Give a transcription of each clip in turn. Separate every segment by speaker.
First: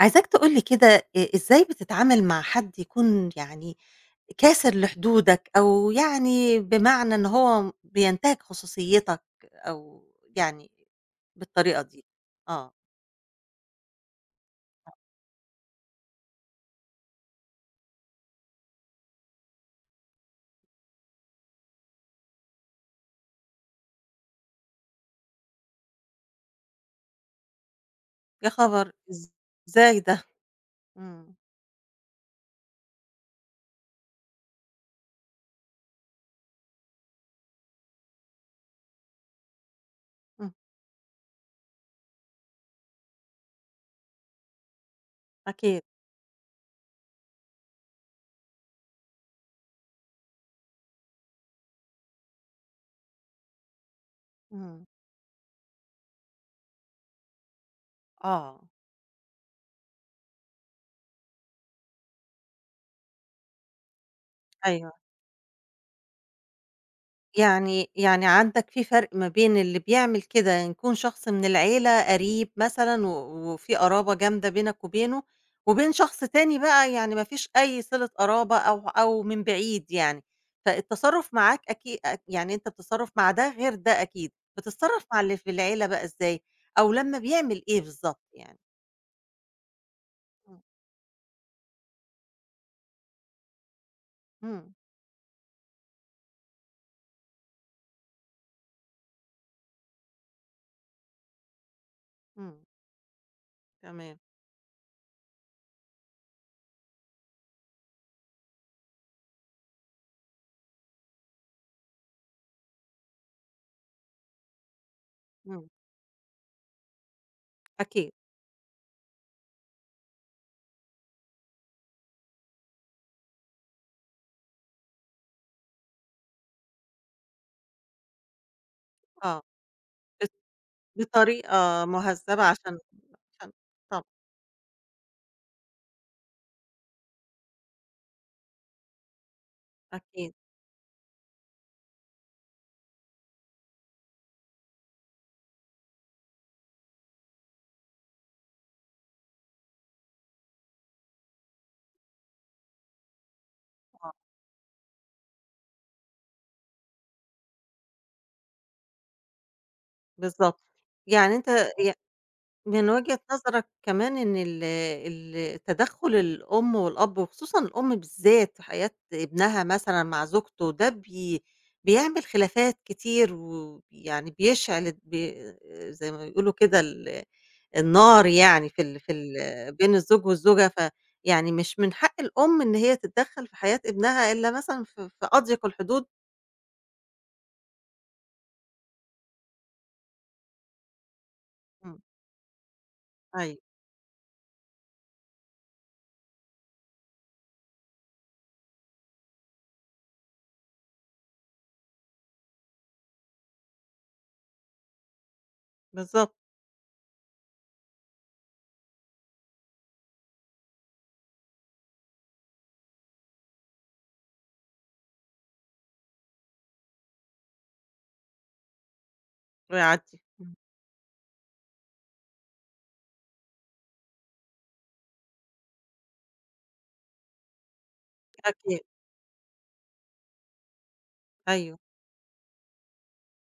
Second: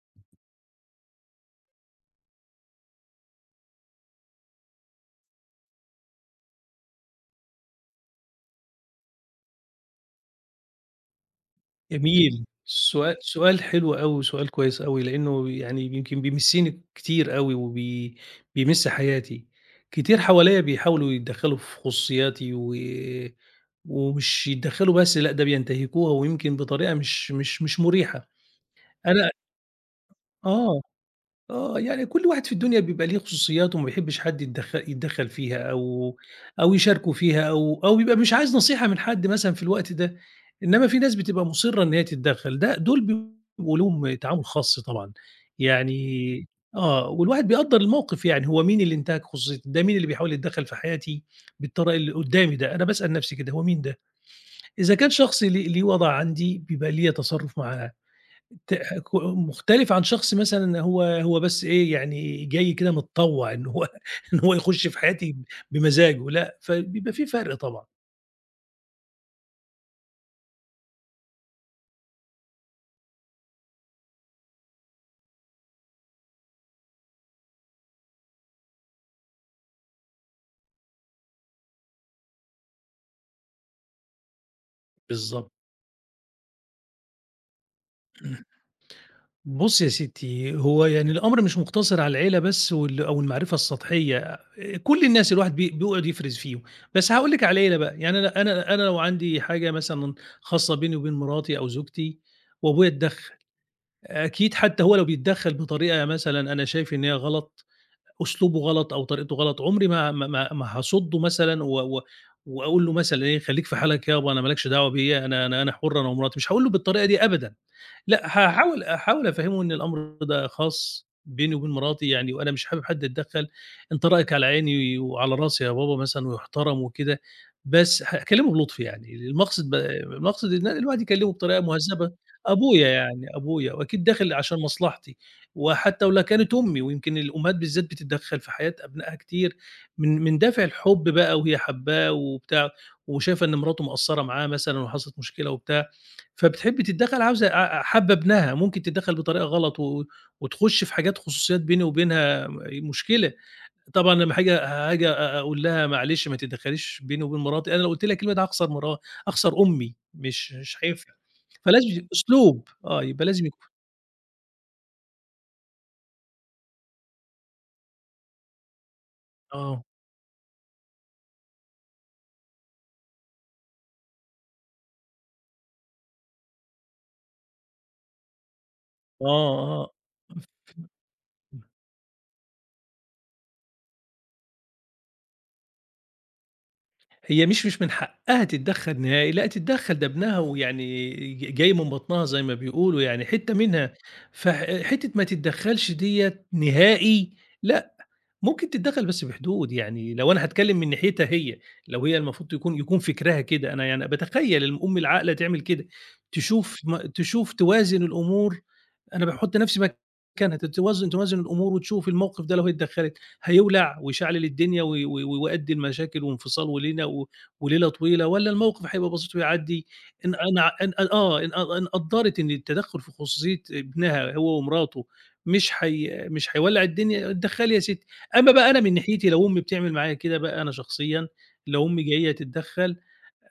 Speaker 1: عايزاك تقول لي كده. إزاي بتتعامل مع حد يكون، يعني، كاسر لحدودك، أو يعني بمعنى إن هو بينتهك خصوصيتك، أو يعني بالطريقة دي؟
Speaker 2: جميل.
Speaker 1: آه.
Speaker 2: سؤال حلو أوي، سؤال كويس أوي، لإنه يعني يمكن بيمسّني كتير أوي بيمِس حياتي. كتير حواليّا بيحاولوا يتدخّلوا في خصوصياتي و ومش يتدخّلوا بس لأ، ده بينتهكوها ويمكن بطريقة مش مُريحة.
Speaker 1: يا خبر!
Speaker 2: أنا
Speaker 1: إزاي ده؟
Speaker 2: آه.
Speaker 1: إمم.
Speaker 2: آه، يعني كل واحد في الدنيا بيبقى ليه خصوصياته وما بيحبّش حد يتدخّل فيها أو يشاركه فيها أو بيبقى مش عايز نصيحة من حد مثلًا في الوقت ده،
Speaker 1: إمم.
Speaker 2: إنّما في ناس بتبقى مُصِرّة إن هي تتدخّل، ده دول بيبقوا لهم تعامل خاص طبعًا،
Speaker 1: أكيد.
Speaker 2: يعني آه، والواحد بيقدّر الموقف يعني هو مين اللي انتهك خصوصيتي، ده مين اللي بيحاول يتدخّل في حياتي بالطريقة اللي قُدّامي ده، أنا باسأل نَفْسي كده هو مين ده؟
Speaker 1: إمم.
Speaker 2: إذا كان شخص ليه وضع عندي بيبقى ليّا تصرُّف معاه،
Speaker 1: آه.
Speaker 2: ت ك مختلف عن شخص مثلًا هو بس إيه، يعني جاي كده متطوّع إن هو إن هو يخُش
Speaker 1: أيوه.
Speaker 2: في حياتي بمزاجه لأ، فبيبقى في فرق طبعًا.
Speaker 1: يعني عندك في فرق ما بين اللي بيعمل كده يكون شخص من العيلة قريب مثلًا، و وفي قرابة جامدة بينك وبينه، وبين شخص تاني بقى يعني ما فيش أي صِلة قرابة أو من بعيد يعني. فالتصرُّف معاك، أكي أ يعني أنت بتتصرّف مع ده غير ده أكيد. بتتصرّف مع اللي في
Speaker 2: بالضبط.
Speaker 1: العيلة بقى إزاي؟ أو لمّا بيعمل إيه بالضبط يعني؟
Speaker 2: بُصّي يا ستّي،
Speaker 1: إمم.
Speaker 2: هو يعني الأمر مش مُقتصِر على العيلة بس أو المعرفة السطحية،
Speaker 1: إمم.
Speaker 2: كل الناس الواحد بيقعُد يفرِز فيهم، بس هاقول لِك على العيلة بقى، يعني أنا لو عندي حاجة مثلًا خاصة بيني وبين مراتي أو زوجتي
Speaker 1: إمم.
Speaker 2: وأبويا اتدخّل،
Speaker 1: تمام.
Speaker 2: أكيد حتّى هو لو بيتدخّل بطريقة مثلًا أنا شايف إن هي غلط أسلوبه غلط أو طريقته غلط، عمري ما هاصُدّه مثلًا و و وأقول له مثلًا إيه، خلّيك في حالك يابا أنا ما لكش دعوة بيّا، أنا أنا
Speaker 1: إمم.
Speaker 2: أنا حُر أنا ومراتي، مش هاقول له بالطريقة دي أبدًا،
Speaker 1: أكيد.
Speaker 2: لأ هاحاول أفهّمه إن الأمر ده خاص بيني وبين مراتي يعني وأنا مش حابب حد يتدخّل، أنت رأيك على عيني وعلى راسي يا بابا مثلًا ويُحترم وكده، بس هاكلّمه بلُطف يعني،
Speaker 1: آه. بط
Speaker 2: المقصد إن الواحد يكلّمه بطريقة
Speaker 1: بطريقة
Speaker 2: مهذّبة،
Speaker 1: مهذبة عشان،
Speaker 2: أبويا يعني،
Speaker 1: عشان
Speaker 2: أبويا
Speaker 1: طبعًا.
Speaker 2: وأكيد داخل عشان مصلحتي. وحتى ولو كانت أمي، ويمكن الأمهات بالذات بتتدخّل في حياة أبنائها كتير من
Speaker 1: أكيد.
Speaker 2: من دافع الحُب بقى وهي حاباه وبتاع، وشايفة إن مراته مقصّرة معاه مثلًا وحصلت مشكلة وبتاع، فبتحب تتدخّل عاوزة ع حابة ابنها، ممكن تتدخّل بطريقة غلط و وتخُش في حاجات خصوصيات بيني وبينها مشكلة.
Speaker 1: آه.
Speaker 2: طبعًا لمّا هاجي هاجي أ أقول لها معلش ما تتدخّليش بيني وبين مراتي، أنا لو قُلت لها الكلمة دي هاخسر هاخسر أمي، مش
Speaker 1: بالضبط.
Speaker 2: مش هينفع.
Speaker 1: يعني أنت، ي
Speaker 2: فلازم أسلوب،
Speaker 1: من
Speaker 2: آه،
Speaker 1: وجهة
Speaker 2: يبقى لازم
Speaker 1: نظرك
Speaker 2: يكون
Speaker 1: كمان، إن ال تدخُّل الأم والأب وخصوصًا الأم بالذات في حياة ابنها
Speaker 2: آه،
Speaker 1: مثلًا مع زوجته ده بيعمل خلافات كتير ويعني بيشعل، زي ما بيقولوا كده، النار يعني في، ال في ال
Speaker 2: آه، آه.
Speaker 1: بين الزوج والزوجة. فيعني مش من حق الأم إن هي تتدخّل في حياة ابنها إلا مثلًا في أضيق الحدود.
Speaker 2: هي مش من حقها تتدخّل نهائي، لأ تتدخّل ده ابنها ويعني جاي من
Speaker 1: إمم.
Speaker 2: بطنها زي ما بيقولوا يعني حتّة
Speaker 1: أيوه.
Speaker 2: منها، حتّة ما تتدخّلش ديّة نهائي لأ، ممكن تتدخل بس بحدود، يعني لو أنا هاتكلم من ناحيتها هي، لو هي المفروض يكون فكرها كده، أنا يعني باتخيل الأم العاقلة تعمل كده،
Speaker 1: بالضبط
Speaker 2: تشوف توازن الأمور، أنا باحط نفسي مكانها، ت توازن توازن الأمور وتشوف الموقف ده لو هي اتدخلت هيولع ويشعلل الدنيا و و ويؤدي لمشاكل وانفصال وليلة طويلة، والّا الموقف هيبقى بسيط ويعدي؟
Speaker 1: ويعدّي.
Speaker 2: إن
Speaker 1: إمم.
Speaker 2: أنا إن آه، إن إن قدّرت إن التدخل في خصوصية ابنها هو ومراته مش هيولع الدنيا، اتدخلي يا ستّي. أمّا بقى
Speaker 1: أكيد.
Speaker 2: أنا من ناحيتي لو أمي بتعمل معايا كده بقى أنا شخصيًا،
Speaker 1: أيوه.
Speaker 2: لو أمي جاية تتدخّل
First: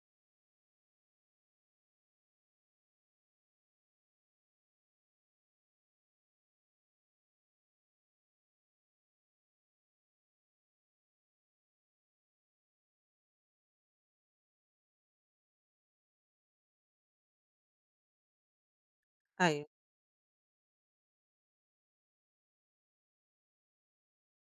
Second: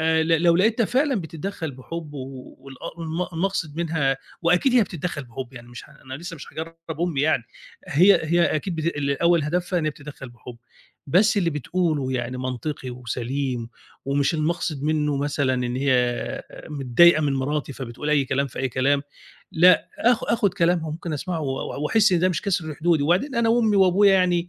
Speaker 2: ل لو لقيتها فعلًا بتتدخّل بحُب و والأ والم المقصد منها وأكيد هي بتتدخّل بحُب، يعني مش ه أنا لسه مش هاجرّب أمي يعني، هي أكيد بت ال أول هدفها إن هي بتتدخّل بحُب، بس اللي بتقوله يعني منطقي وسليم ومش المقصد منّه مثلًا إن هي متضايقة من مراتي فبتقول أي كلام في أي كلام،
Speaker 1: أيوه.
Speaker 2: لأ آخُد كلامها ممكن أسمعه و وأحس إن ده مش كسر لحدودي، وبعدين أنا وأمي وأبويا يعني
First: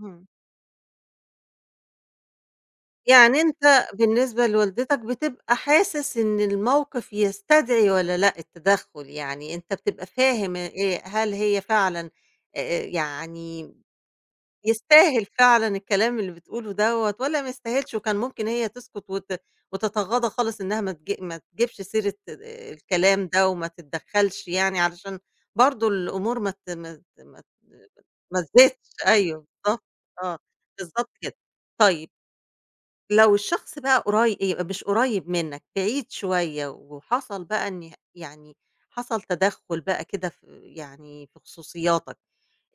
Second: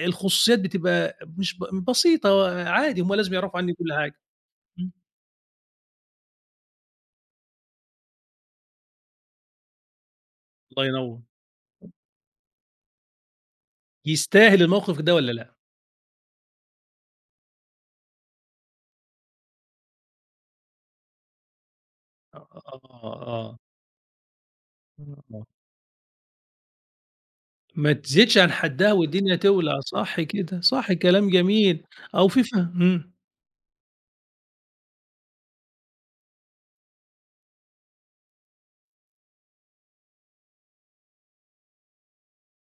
Speaker 1: إمم.
Speaker 2: الخصوصيات بتبقى مش ب بسيطة عادي، هم لازم
Speaker 1: يعني
Speaker 2: يعرفوا عنّي
Speaker 1: أنت
Speaker 2: كل حاجة.
Speaker 1: بالنسبة
Speaker 2: إمم.
Speaker 1: لوالدتك بتبقى حاسس إن الموقف يستدعي والّا لأ التدخُّل. يعني أنت بتبقى فاهم
Speaker 2: الله
Speaker 1: إيه،
Speaker 2: ينور.
Speaker 1: هل هي فعلًا، يعني
Speaker 2: يستاهل الموقف ده
Speaker 1: يستاهل
Speaker 2: والّا لأ؟
Speaker 1: فعلًا الكلام اللي بتقوله دوّة والّا ما يستاهلش، وكان ممكن هي تسكت وتتغاضى خالص، إنها ما تجيبش سيرة
Speaker 2: آه، آه،
Speaker 1: الكلام ده
Speaker 2: آه.
Speaker 1: وما تتدخّلش، يعني علشان برضه الأمور
Speaker 2: ما تزيدش
Speaker 1: ما
Speaker 2: عن
Speaker 1: تزيدش.
Speaker 2: حدّها والدنيا
Speaker 1: أيوه،
Speaker 2: تولع،
Speaker 1: بالضبط.
Speaker 2: صح
Speaker 1: آه.
Speaker 2: كده، صح
Speaker 1: بالضبط
Speaker 2: كلام
Speaker 1: كده.
Speaker 2: جميل.
Speaker 1: طيب،
Speaker 2: أو في ف إمم،
Speaker 1: لو الشخص بقى، قري مش قريب منّك، بعيد شوية، وحصل بقى إن، يعني حصل تدخُّل بقى كده في، يعني في خصوصياتك،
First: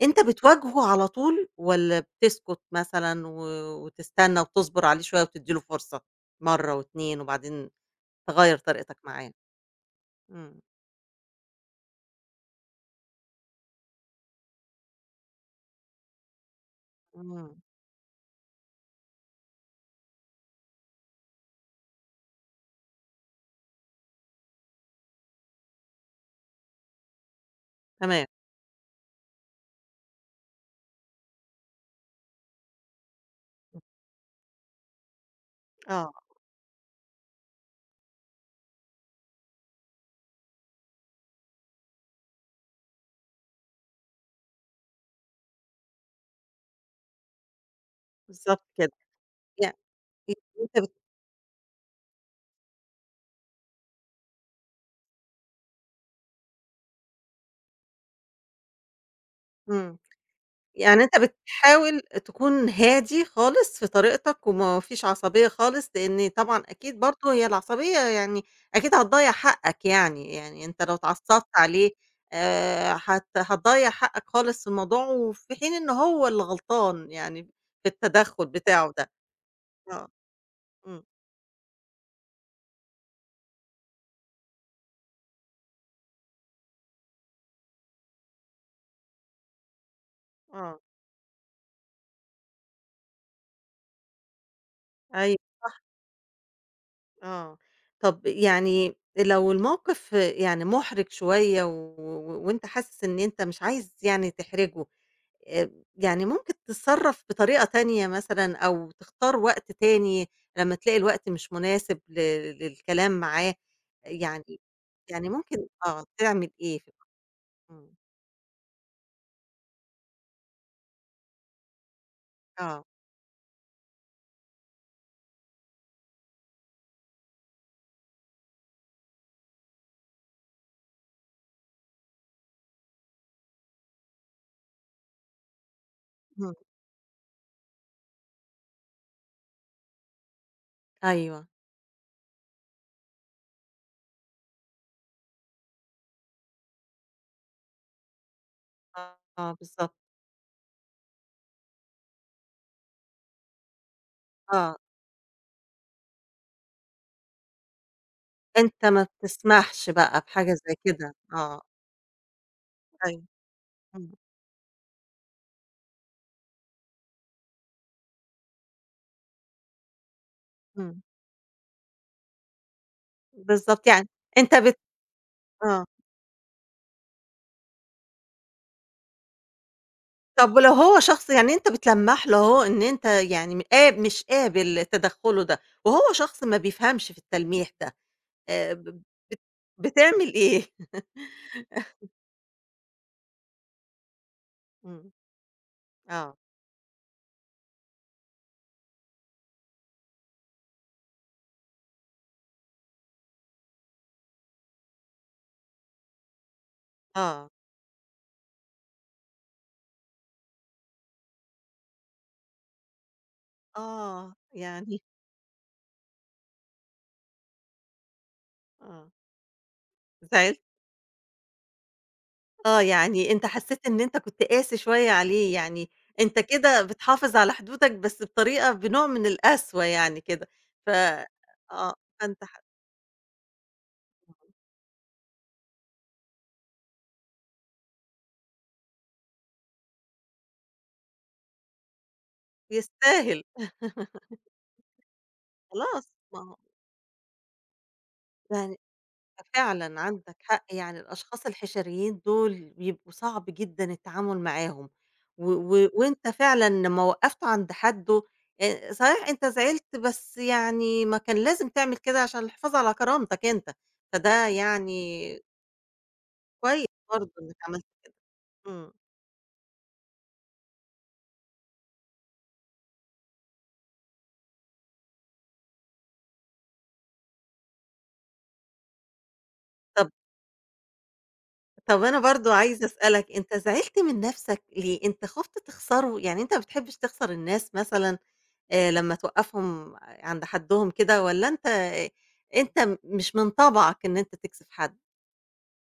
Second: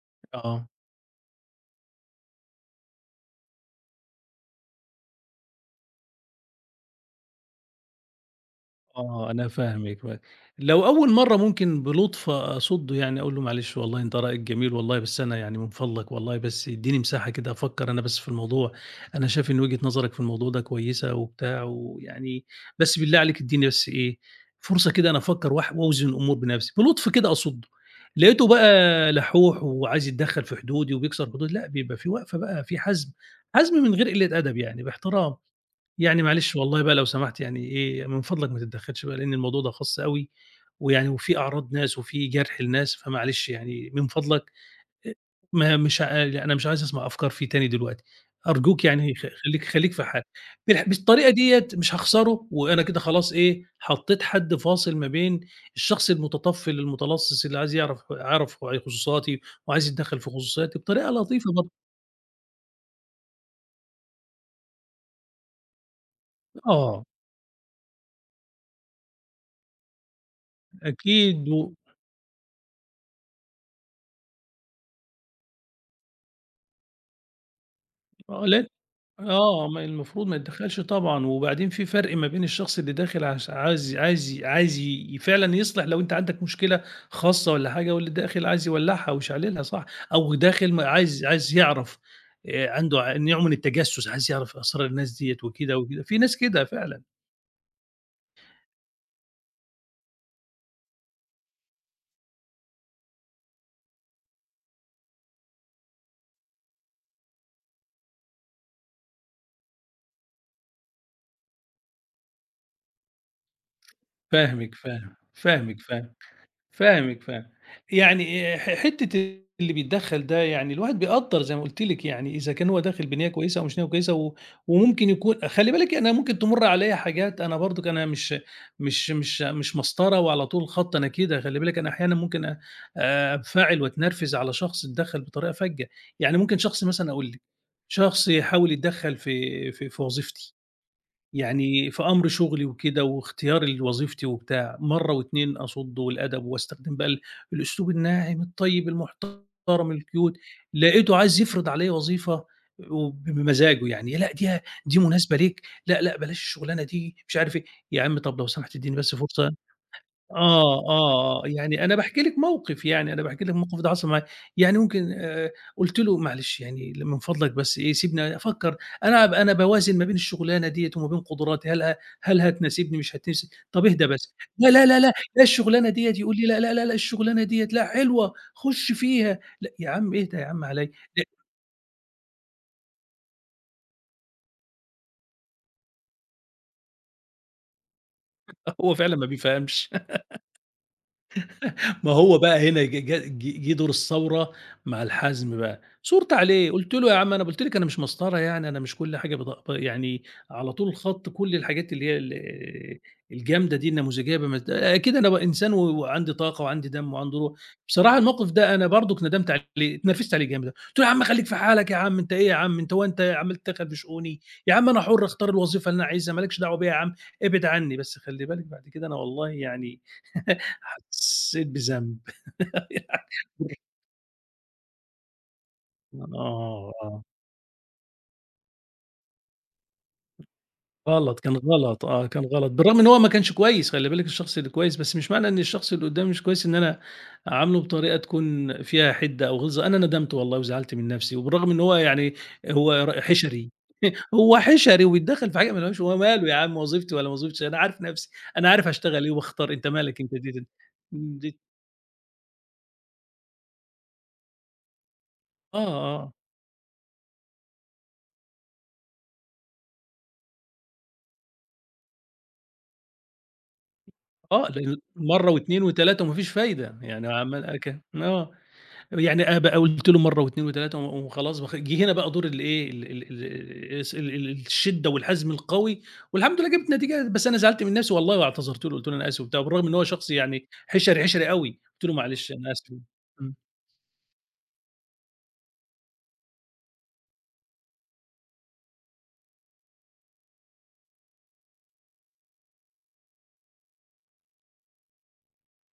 Speaker 1: أنت
Speaker 2: آه.
Speaker 1: بتواجهه على طول، والّا بتسكت مثلًا و وتستنى وتصبر عليه شوية وتدّي له فرصة مرّة و2 وبعدين تغيّر طريقتك معاه؟
Speaker 2: آه، أنا فاهمِك.
Speaker 1: إمم.
Speaker 2: لو أول مرّة ممكن بلطف أصُدّه يعني أقول له: "معلش والله أنت رأيك جميل والله، بس أنا يعني من فضلك والله بس ادّيني مساحة كده
Speaker 1: إمم.
Speaker 2: أفكّر أنا بس في الموضوع، أنا شايف إن وجهة نظرك في الموضوع ده كويسة وبتاع ويعني بس بالله عليك ادّيني بس إيه، فرصة كده أنا أفكّر واح وأوزن الأمور بنَفْسي." بلطف كده أصُدّه،
Speaker 1: تمام.
Speaker 2: لقيته بقى لحّوح وعايز يتدخّل في حدودي وبيكسر حدودي، لأ بيبقى في وقفة بقى، في حزم، حزم من غير قِلّة أدب يعني باحترام.
Speaker 1: آه.
Speaker 2: يعني معلش والله بقى لو سمحت يعني إيه، من فضلك ما تتدخّلش بقى لإن الموضوع ده خاص أوي، ويعني وفي أعراض ناس وفي جرح لناس، فمعلش يعني من فضلك أ ما مش ع يعني أنا مش عايز أسمع أفكار فيه تاني دلوقتي،
Speaker 1: بالضبط
Speaker 2: أرجوك
Speaker 1: كده.
Speaker 2: يعني خ خلّيك
Speaker 1: يع
Speaker 2: خلّيك في حالك.
Speaker 1: أنت بت
Speaker 2: بالطريقة ديّة مش هاخسره وأنا كده خلاص إيه، حطّيت حد فاصل ما بين الشخص المتطفّل المتلصّص اللي عايز يعرف خصوصياتي وعايز
Speaker 1: إمم.
Speaker 2: يتدخّل في خصوصياتي
Speaker 1: يعني
Speaker 2: بطريقة
Speaker 1: أنت
Speaker 2: لطيفة برضه.
Speaker 1: بتحاول تكون هادي خالص في طريقتك، وما فيش عصبية خالص، لإن طبعًا أكيد
Speaker 2: آه،
Speaker 1: برضه هي العصبية، يعني أكيد هتضيّع حقك، يعني يعني أنت لو اتعصبت
Speaker 2: أكيد و
Speaker 1: عليه، هت هتضيّع حقك خالص في الموضوع، وفي حين إن هو اللي غلطان يعني في
Speaker 2: آه،
Speaker 1: التدخُّل
Speaker 2: لأن
Speaker 1: بتاعه ده.
Speaker 2: آه، ما
Speaker 1: آه.
Speaker 2: المفروض ما يتدخّلش
Speaker 1: إمم.
Speaker 2: طبعًا، وبعدين في فرق ما بين الشخص اللي داخل عش عايز عايز عايز ي فعلًا يصلح لو أنت عندك مشكلة خاصة والّا حاجة، واللي داخل عايز يولّعها ويشعللها صح، أو داخل
Speaker 1: آه.
Speaker 2: ما عايز يعرف عنده نوع من التجسُّس، عايز يعرف أسرار الناس
Speaker 1: أيوه
Speaker 2: ديّة وكده،
Speaker 1: صح.
Speaker 2: وكده، في ناس كده فعلًا،
Speaker 1: آه. طب يعني لو الموقف يعني مُحرِج شوية، وأنت حاسس إن أنت مش عايز يعني تحرجه، آآ يعني ممكن تتصرّف بطريقة تانية مثلًا، أو تختار وقت تاني لمّا تلاقي الوقت مش مناسب للكلام معاه، يعني،
Speaker 2: فاهمِك، فاهم
Speaker 1: ممكن،
Speaker 2: فاهمِك،
Speaker 1: آه،
Speaker 2: فاهم.
Speaker 1: تعمل إيه في؟
Speaker 2: فاهمِك.
Speaker 1: إمم.
Speaker 2: يعني ح حتّة اللي بيتدخّل ده يعني الواحد بيقدّر زي ما قُلتِ لِك يعني إذا كان هو
Speaker 1: آه.
Speaker 2: داخل بنيّة كويسة أو مش نيّة كويسة و وممكن يكون خلّي بالِك أنا ممكن تمُر عليّا حاجات أنا برضُك أنا مش مسطرة وعلى طول خَط نكِيدة، خلّي بالِك أنا أحيانًا ممكن أ أنفعل وأتنرفز على شخص اتدخّل بطريقة فَجّة. يعني
Speaker 1: إمم.
Speaker 2: ممكن شخص مثلًا أقول لِك، شخص يحاول يتدخّل في وظيفتي.
Speaker 1: أيوه.
Speaker 2: يعني في أمر شغلي وكده واختياري لوظيفتي وبتاع، مرّة واتنين أصُد والأدب واستخدم بقى الأسلوب الناعم الطيب
Speaker 1: آه
Speaker 2: المحترم
Speaker 1: بالضبط.
Speaker 2: الكيوت، لقيته عايز يفرض عليّا وظيفة بمزاجه يعني، لأ دي
Speaker 1: آه.
Speaker 2: مناسبة ليك، لأ، لأ بلاش الشغلانة دي مش عارف إيه، يا عم طَب لو سمحت
Speaker 1: أنت
Speaker 2: ادّيني
Speaker 1: ما
Speaker 2: بس فرصة
Speaker 1: بتسمحش بقى بحاجة زي
Speaker 2: آه،
Speaker 1: كده.
Speaker 2: آه، آه،
Speaker 1: آه.
Speaker 2: يعني أنا باحكي لِك موقف، يعني أنا
Speaker 1: أيوه.
Speaker 2: باحكي لِك موقف ده حصل
Speaker 1: إمم.
Speaker 2: معايا، يعني ممكن قُلت له: "معلش يعني من فضلك بس إيه سيبني أفكّر، أنا باوازن ما بين الشغلانة ديّة
Speaker 1: إمم.
Speaker 2: وما بين قدراتي، هل هتناسبني مش هتناسب طَب
Speaker 1: بالضبط.
Speaker 2: اهدى
Speaker 1: يعني
Speaker 2: بس."
Speaker 1: أنت
Speaker 2: "لا،
Speaker 1: بت
Speaker 2: لا، لا، لا، لا
Speaker 1: آه.
Speaker 2: الشغلانة ديّة." يقول لي: "لا، لا، لا، لا الشغلانة ديّة لأ حلوة، خُش فيها." لأ، يا عم اهدى يا
Speaker 1: طب
Speaker 2: عم
Speaker 1: ولو
Speaker 2: عليّا،
Speaker 1: هو
Speaker 2: لأ
Speaker 1: شخص، يعني أنت بتلمّح له أهو إن أنت، يعني م قاب مش قابل تدخُّله ده، وهو شخص ما بيفهمش في التلميح ده،
Speaker 2: هو
Speaker 1: ب
Speaker 2: فعلًا ما بيفهمش،
Speaker 1: بتعمل إيه؟
Speaker 2: ما هو بقى هنا ج ج ج جه دور الثورة مع
Speaker 1: إمم.
Speaker 2: الحزم بقى، ثُرت
Speaker 1: آه.
Speaker 2: عليه قُلت له: "يا عم أنا قُلت لِك أنا مش مسطرة يعني، أنا مش كل حاجة بط ب يعني على طول الخط كل الحاجات اللي هي الجامدة دي النموذجية بمت أكيد أنا إنسان و وعندي طاقة وعندي دم وعندي
Speaker 1: آه.
Speaker 2: روح." بصراحة الموقف ده أنا برضُك ندمت عليه، اتنرفزت عليه جامد أوي، قُلت له: "يا عم خلّيك في حالك يا عم، أنت إيه يا عم، أنت هو أنت عمّال تدخّل في
Speaker 1: آه.
Speaker 2: شؤوني؟ يا عم
Speaker 1: يعني
Speaker 2: أنا حُر أختار الوظيفة اللي أنا عايزها، ما لكش دعوة بيّا يا عم، ابعد عني." بس خلّي بالك بعد كده
Speaker 1: آه،
Speaker 2: أنا والله يعني
Speaker 1: زعلت؟
Speaker 2: حسّيت بذنب.
Speaker 1: آه،
Speaker 2: يعني
Speaker 1: يعني أنت حسّيت إن أنت كنت قاسي شوية عليه، يعني أنت كده
Speaker 2: آه، آه،
Speaker 1: بتحافظ على حدودك بس بطريقة بنوع من القسوة يعني كده. ف
Speaker 2: غلط، كان
Speaker 1: آه،
Speaker 2: غلط آه،
Speaker 1: فأنت
Speaker 2: كان
Speaker 1: ح
Speaker 2: غلط، بالرغم إن هو ما كانش كويس خلّي بالِك الشخص اللي كويس، بس مش معنى إن الشخص اللي قدّامي مش كويس إن أنا أعامله بطريقة تكون فيها حِدة أو غِلظة، أنا ندمت والله وزعلت من نَفْسي، وبالرغم إن هو يعني هو
Speaker 1: يستاهل.
Speaker 2: حِشَري هو حِشَري وبيتدخّل في حاجة ما لهوش
Speaker 1: خلاص،
Speaker 2: هو
Speaker 1: ما
Speaker 2: ماله يا
Speaker 1: هو
Speaker 2: عم وظيفتي والّا ما وظيفتش أنا عارف نَفْسي، أنا
Speaker 1: يعني
Speaker 2: عارف هاشتغل إيه وباختار أنت
Speaker 1: فعلًا
Speaker 2: مالك أنت
Speaker 1: عندك
Speaker 2: دي دي
Speaker 1: حق. يعني الأشخاص
Speaker 2: دي
Speaker 1: الحشريين دول بيبقوا صعب جدًا التعامل معاهم. و
Speaker 2: آه،
Speaker 1: و وأنت
Speaker 2: آه،
Speaker 1: فعلًا لمّا وقّفته عند حدُّه، صحيح أنت زعلت، بس يعني ما كان لازم تعمل كده عشان الحفاظ على كرامتك أنت. فده
Speaker 2: آه، لإن
Speaker 1: يعني
Speaker 2: مرّة واتنين وتلاتة وما فيش
Speaker 1: كويس
Speaker 2: فايدة، يعني
Speaker 1: برضه إنك
Speaker 2: عمّال
Speaker 1: عملت.
Speaker 2: أك آه.
Speaker 1: إمم.
Speaker 2: يعني أنا بقى قُلت له مرّة واتنين وتلاتة وخلاص جه هنا بقى دور الإيه، ال ال ال الس ال ال الشِدّة والحزم القوي والحمد لله جِبت نتيجة، بس أنا زعلت من نَفْسي والله واعتذرت له، قُلت له: "أنا آسف." وبتاع، بالرغم إن هو
Speaker 1: طَب
Speaker 2: شخص يعني حِشَري، حِشَري أوي،
Speaker 1: طَب
Speaker 2: قُلت له:
Speaker 1: أنا
Speaker 2: "معلش
Speaker 1: برضه
Speaker 2: أنا
Speaker 1: عايزة
Speaker 2: آسف."
Speaker 1: أسألك، أنت
Speaker 2: إمم.
Speaker 1: زعلت من نَفْسك ليه؟ أنت خُفت تخسره؟ يعني أنت ما بتحبش تخسر الناس مثلًا؟ لمّا توقّفهم عند حدّهم كده، والّا أنت، أنت مش من طبعك إن أنت تكسف حد؟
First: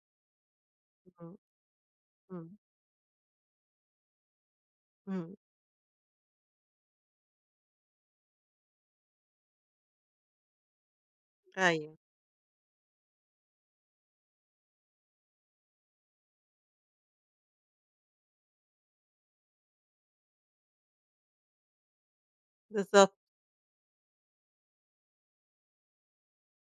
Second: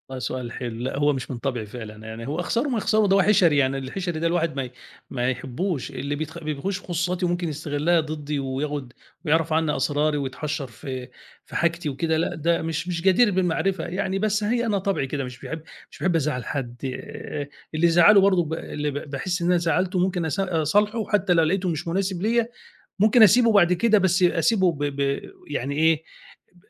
Speaker 2: والله سؤال حلو، لأ هو مش
Speaker 1: إمم.
Speaker 2: من طبعي فعلًا، يعني هو
Speaker 1: إمم.
Speaker 2: أخسره ما أخسره ده هو حِشَري، يعني الحِشَري ده الواحد ما
Speaker 1: إمم.
Speaker 2: يحبّوش، اللي بيخش في خصوصاتي وممكن يستغلها ضدّي وياخد ويعرف عنّي أسراري ويتحشّر في في حاجتي
Speaker 1: أيوه
Speaker 2: وكده، لأ ده مش جدير بالمعرفة يعني، بس هي أنا طبعي كده مش باحب أزعّل حد، اللي يزعّله برضه ب اللي ب باحس إن أنا زعّلته ممكن أصالحه حتى لو لقيته مش مناسب ليّا،
Speaker 1: بالضبط.
Speaker 2: ممكن أسيبه بعد كده بس أسيبه ب ب يعني إيه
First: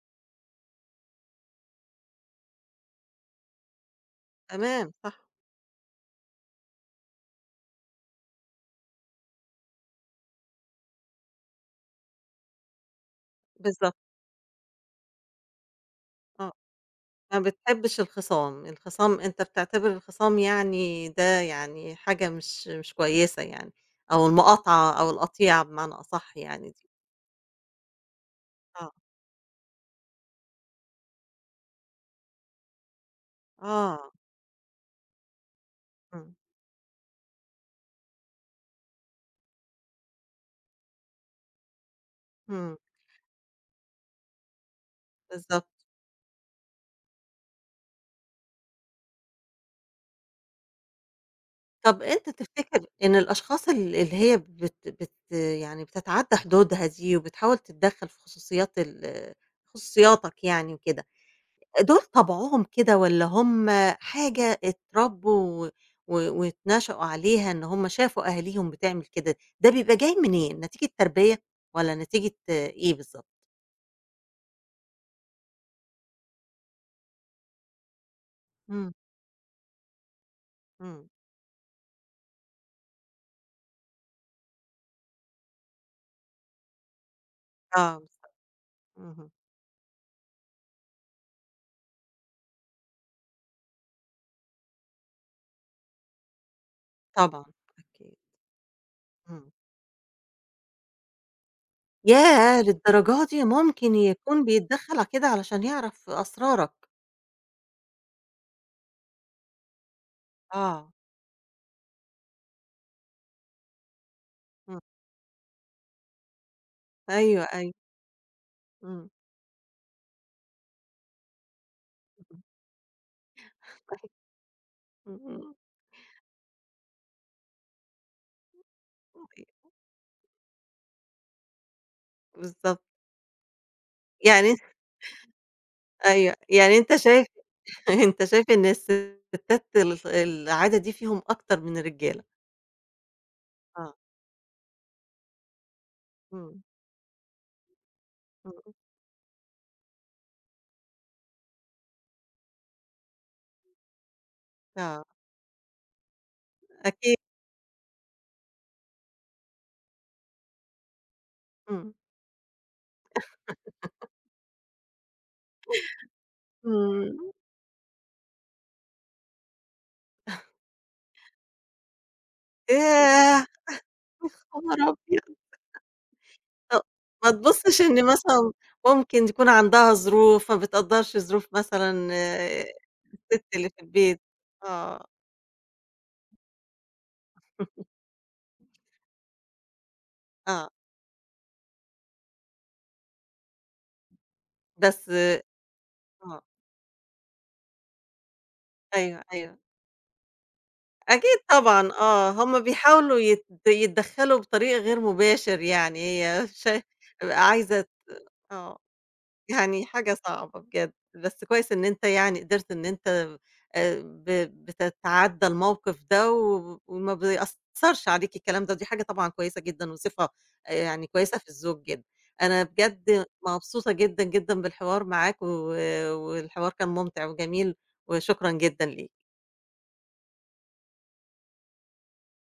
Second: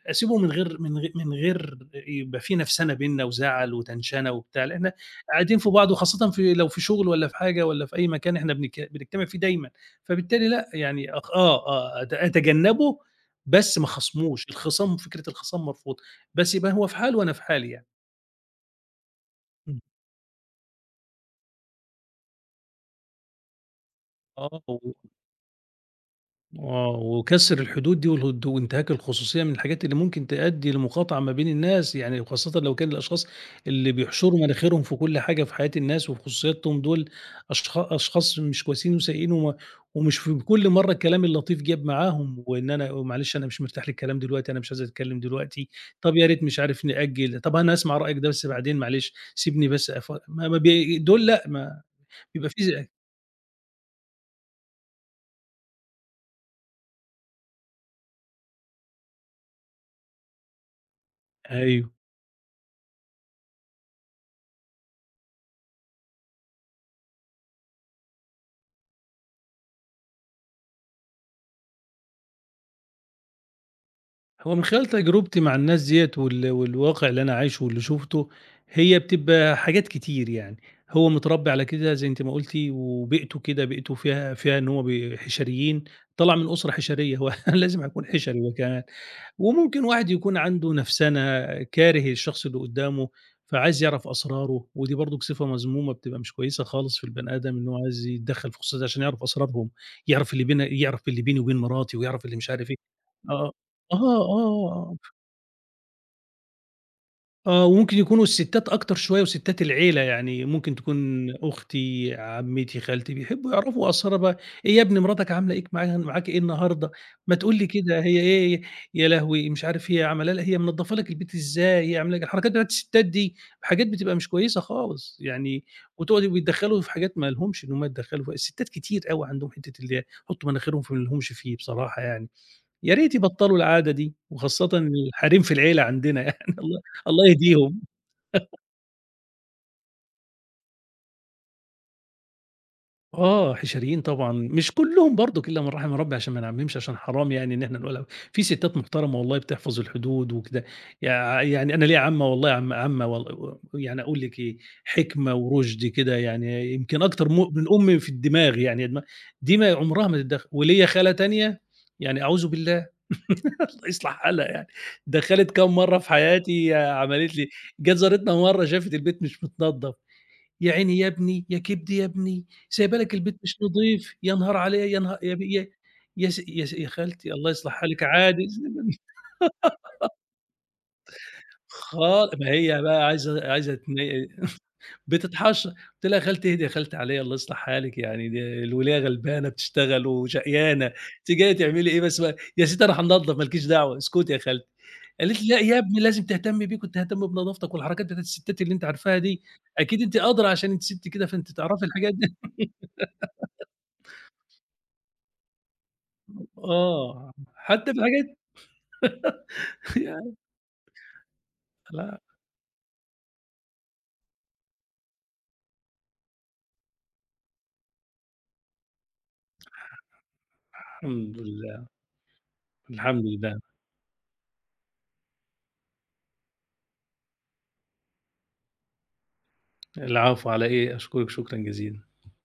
Speaker 2: أسيبه من غير من غير يبقى في نفسَنة بيننا وزَعَل وتنشنة وبتاع،
Speaker 1: تمام
Speaker 2: لإحنا
Speaker 1: صح.
Speaker 2: قاعدين في بعض وخاصةً في لو في شغل والّا في حاجة والّا في أي مكان إحنا بنجتمع فيه دايمًا، فبالتالي لأ، يعني أخ آه، آه أت أتجنّبه بس ما
Speaker 1: بالضبط.
Speaker 2: اخاصموش، الخِصام فكرة الخِصام مرفوضة،
Speaker 1: آه.
Speaker 2: بس يبقى هو في حاله وأنا
Speaker 1: ما
Speaker 2: في حالي يعني.
Speaker 1: بتحبّش الخِصام. الخِصام، أنت
Speaker 2: إمم.
Speaker 1: بتعتبر الخِصام يعني ده يعني حاجة مش كويسة يعني، أو
Speaker 2: آه.
Speaker 1: المقاطعة أو القطيعة بمعنى أصح يعني
Speaker 2: آه،
Speaker 1: دي.
Speaker 2: وكسر الحدود دي وانتهاك
Speaker 1: آه.
Speaker 2: الخصوصية من الحاجات اللي ممكن تؤدي لمقاطعة ما بين الناس، يعني وخاصةً لو كان الأشخاص اللي
Speaker 1: آه.
Speaker 2: بيحشروا مناخيرهم في كل حاجة في حياة الناس وفي
Speaker 1: إمم.
Speaker 2: خصوصياتهم دول أشخاص مش كويسين وسيئين ومش في كل مرة الكلام اللطيف جاب معاهم، وإن
Speaker 1: إمم.
Speaker 2: أنا معلش أنا مش مرتاح للكلام دلوقتي، أنا مش عايز أتكلم
Speaker 1: بالضبط.
Speaker 2: دلوقتي، طب يا ريت مش عارف نأجل، طب أنا هاسمع رأيك ده بس بعدين معلش سيبني بس أف ما ما بي دول لأ، ما
Speaker 1: طب أنت
Speaker 2: بيبقى في
Speaker 1: تفتكر إن الأشخاص، اللي هي بت يعني بتتعدّى حدودها دي وبتحاول تتدخّل في خصوصيات، خصوصياتك يعني وكده،
Speaker 2: أيوه.
Speaker 1: دول طبعهم كده، والّا هُم حاجة اتربّوا و واتنشأوا عليها، إن هُم شافوا أهاليهم بتعمل كده؟ ده بيبقى جاي منين؟ نتيجة تربية والّا نتيجة إيه بالضبط؟
Speaker 2: هو من خلال تجربتي مع الناس ديّة والواقع اللي أنا عايشه واللي شُفته،
Speaker 1: إمم.
Speaker 2: هي بتبقى حاجات كتير يعني،
Speaker 1: إمم.
Speaker 2: هو متربّي على كده زي أنتِ ما قُلتِ وبيئته كده بيئته فيها إن هو حِشريين، طلع من أسرة حِشرية هو لازم
Speaker 1: آه.
Speaker 2: هيكون حِشري هو كمان.
Speaker 1: اهم.
Speaker 2: وممكن واحد يكون عنده نَفسَنة، كاره الشخص اللي قدّامه، فعايز يعرف أسراره، ودي برضُك صفة مذمومة بتبقى مش كويسة خالص في البني
Speaker 1: طبعًا.
Speaker 2: آدم إن هو عايز
Speaker 1: أكيد.
Speaker 2: يتدخّل في خصوصيات عشان يعرف
Speaker 1: إمم.
Speaker 2: أسرارهم، يعرف اللي بيني وبين مراتي ويعرف اللي مش
Speaker 1: ياه!
Speaker 2: عارف إيه.
Speaker 1: للدرجة دي!
Speaker 2: آه،
Speaker 1: ممكن
Speaker 2: آه، آه،
Speaker 1: يكون
Speaker 2: آه،
Speaker 1: بيتدخّل
Speaker 2: آه.
Speaker 1: ع كده علشان يعرف أسرارك.
Speaker 2: آه، وممكن يكونوا الستّات أكتر شوية وستّات العيلة، يعني ممكن
Speaker 1: آه.
Speaker 2: تكون أختي، عمّتي، خالتي، بيحبّوا يعرفوا أسرارها بقى، إيه
Speaker 1: إمم.
Speaker 2: يا ابني مراتك عاملة إيك معاها معاك إيه النهارده، ما
Speaker 1: أيوه.
Speaker 2: تقول لي
Speaker 1: أيوه.
Speaker 2: كده هي إيه، إيه؟
Speaker 1: إمم.
Speaker 2: يا لهوي مش عارف هي عاملة لك هي منضّفة لك البيت إزاي، هي عاملة لك الحركات بتاعة الستّات دي، حاجات بتبقى مش كويسة
Speaker 1: إمم.
Speaker 2: خالص
Speaker 1: إمم.
Speaker 2: يعني، وتقعد وبيتدخّلوا في حاجات ما لهمش إن هم يتدخّلوا فيها، الستّات كتير أوي
Speaker 1: إمم.
Speaker 2: عندهم حتّة اللي هي يحطّوا مناخيرهم في ما لهمش فيه بصراحة يعني.
Speaker 1: بالضبط.
Speaker 2: يا ريت يبطّلوا العادة دي،
Speaker 1: يعني أنت
Speaker 2: وخاصةً الحريم في العيلة عندنا
Speaker 1: أيوه.
Speaker 2: يعني
Speaker 1: يعني
Speaker 2: الله
Speaker 1: أنت شايف،
Speaker 2: الله يهديهم.
Speaker 1: أنت شايف إن الستات العادة دي فيهم أكتر من الرجالة.
Speaker 2: آه،
Speaker 1: آه.
Speaker 2: حشريين طبعًا، مش كلّهم برضُك إلا من رحم ربي عشان ما
Speaker 1: إمم.
Speaker 2: نعمّمش عشان حرام يعني إن إحنا نقولها، في
Speaker 1: إمم.
Speaker 2: ستات محترمة والله بتحفظ الحدود وكده، يعني أنا ليّا عمّة والله عمّة يعني أقول لِك إيه،
Speaker 1: آه.
Speaker 2: حكمة ورُشد كده يعني يمكن
Speaker 1: أكيد.
Speaker 2: أكتر من أمي في الدماغ يعني دي ما عمرها ما تتدخّل، وليّا خالة تانية
Speaker 1: إمم.
Speaker 2: يعني أعوذ بالله. الله يصلح حالها يعني، دخلِت كام مرّة في حياتي
Speaker 1: إمم.
Speaker 2: عملت لي جات جارتنا مرّة شافت البيت مش متنضّف، "يا عيني يا ابني، يا كبدي يا ابني، سايبة لك البيت
Speaker 1: ياه!
Speaker 2: مش نضيف، يا نهار
Speaker 1: خبر
Speaker 2: عليها، يا نها يا
Speaker 1: أبيض!
Speaker 2: ب يا يا س يا س
Speaker 1: طَب
Speaker 2: يا
Speaker 1: ما
Speaker 2: خالتي الله يصلح
Speaker 1: تبُصّش
Speaker 2: حالِك
Speaker 1: إن
Speaker 2: عادي."
Speaker 1: مثلًا ممكن يكون عندها ظروف، ما بتقدّرش ظروف مثلًا
Speaker 2: ما هي بقى
Speaker 1: الست
Speaker 2: عايزة
Speaker 1: اللي
Speaker 2: عايزة
Speaker 1: في
Speaker 2: تن
Speaker 1: البيت. آه.
Speaker 2: بتتحشر، قُلت لها: "يا خالتي اهدي يا خالتي عليَّ الله يصلح حالِك يعني دي الولاية غلبانة بتشتغل
Speaker 1: آه.
Speaker 2: وشقيانة، أنتِ جاية تعملي إيه بس بقى؟" "يا ستي أنا هانضّف ما لكيش دعوة، اسكتي يا خالتي."
Speaker 1: بس.
Speaker 2: قالت لي: "لأ يا ابني لازم
Speaker 1: آه.
Speaker 2: تهتمي بيك وتهتمي بنضافتك والحركات بتاعة الستات اللي أنتِ عارفاها
Speaker 1: أيوه.
Speaker 2: دي،
Speaker 1: أيوه.
Speaker 2: أكيد أنتِ أدرى عشان أنتِ سِت كده
Speaker 1: أكيد
Speaker 2: فأنتِ تعرفي
Speaker 1: طبعًا.
Speaker 2: الحاجات
Speaker 1: آه.
Speaker 2: دي."
Speaker 1: هُم بيحاولوا يتدخّلوا بطريق غير مباشر، يعني هي
Speaker 2: آه،
Speaker 1: عايزة.
Speaker 2: حتى في الحاجات
Speaker 1: آه. يعني حاجة
Speaker 2: يعني
Speaker 1: صعبة بجد، بس كويس إن أنت
Speaker 2: لأ
Speaker 1: يعني قدرت إن أنت، ب بتتعدّى الموقف ده و وما بيأثّرش عليك الكلام ده، ودي حاجة طبعًا كويسة جدًا، وصفة يعني كويسة
Speaker 2: الحمد
Speaker 1: في الزوج
Speaker 2: لله،
Speaker 1: جدًا. أنا
Speaker 2: الحمد
Speaker 1: بجد
Speaker 2: لله،
Speaker 1: مبسوطة جدًا، جدًا بالحوار معاك، و والحوار كان ممتع وجميل، وشكرًا جدًا ليك.
Speaker 2: العفو على إيه، أشكرِك شكرًا جزيلًا.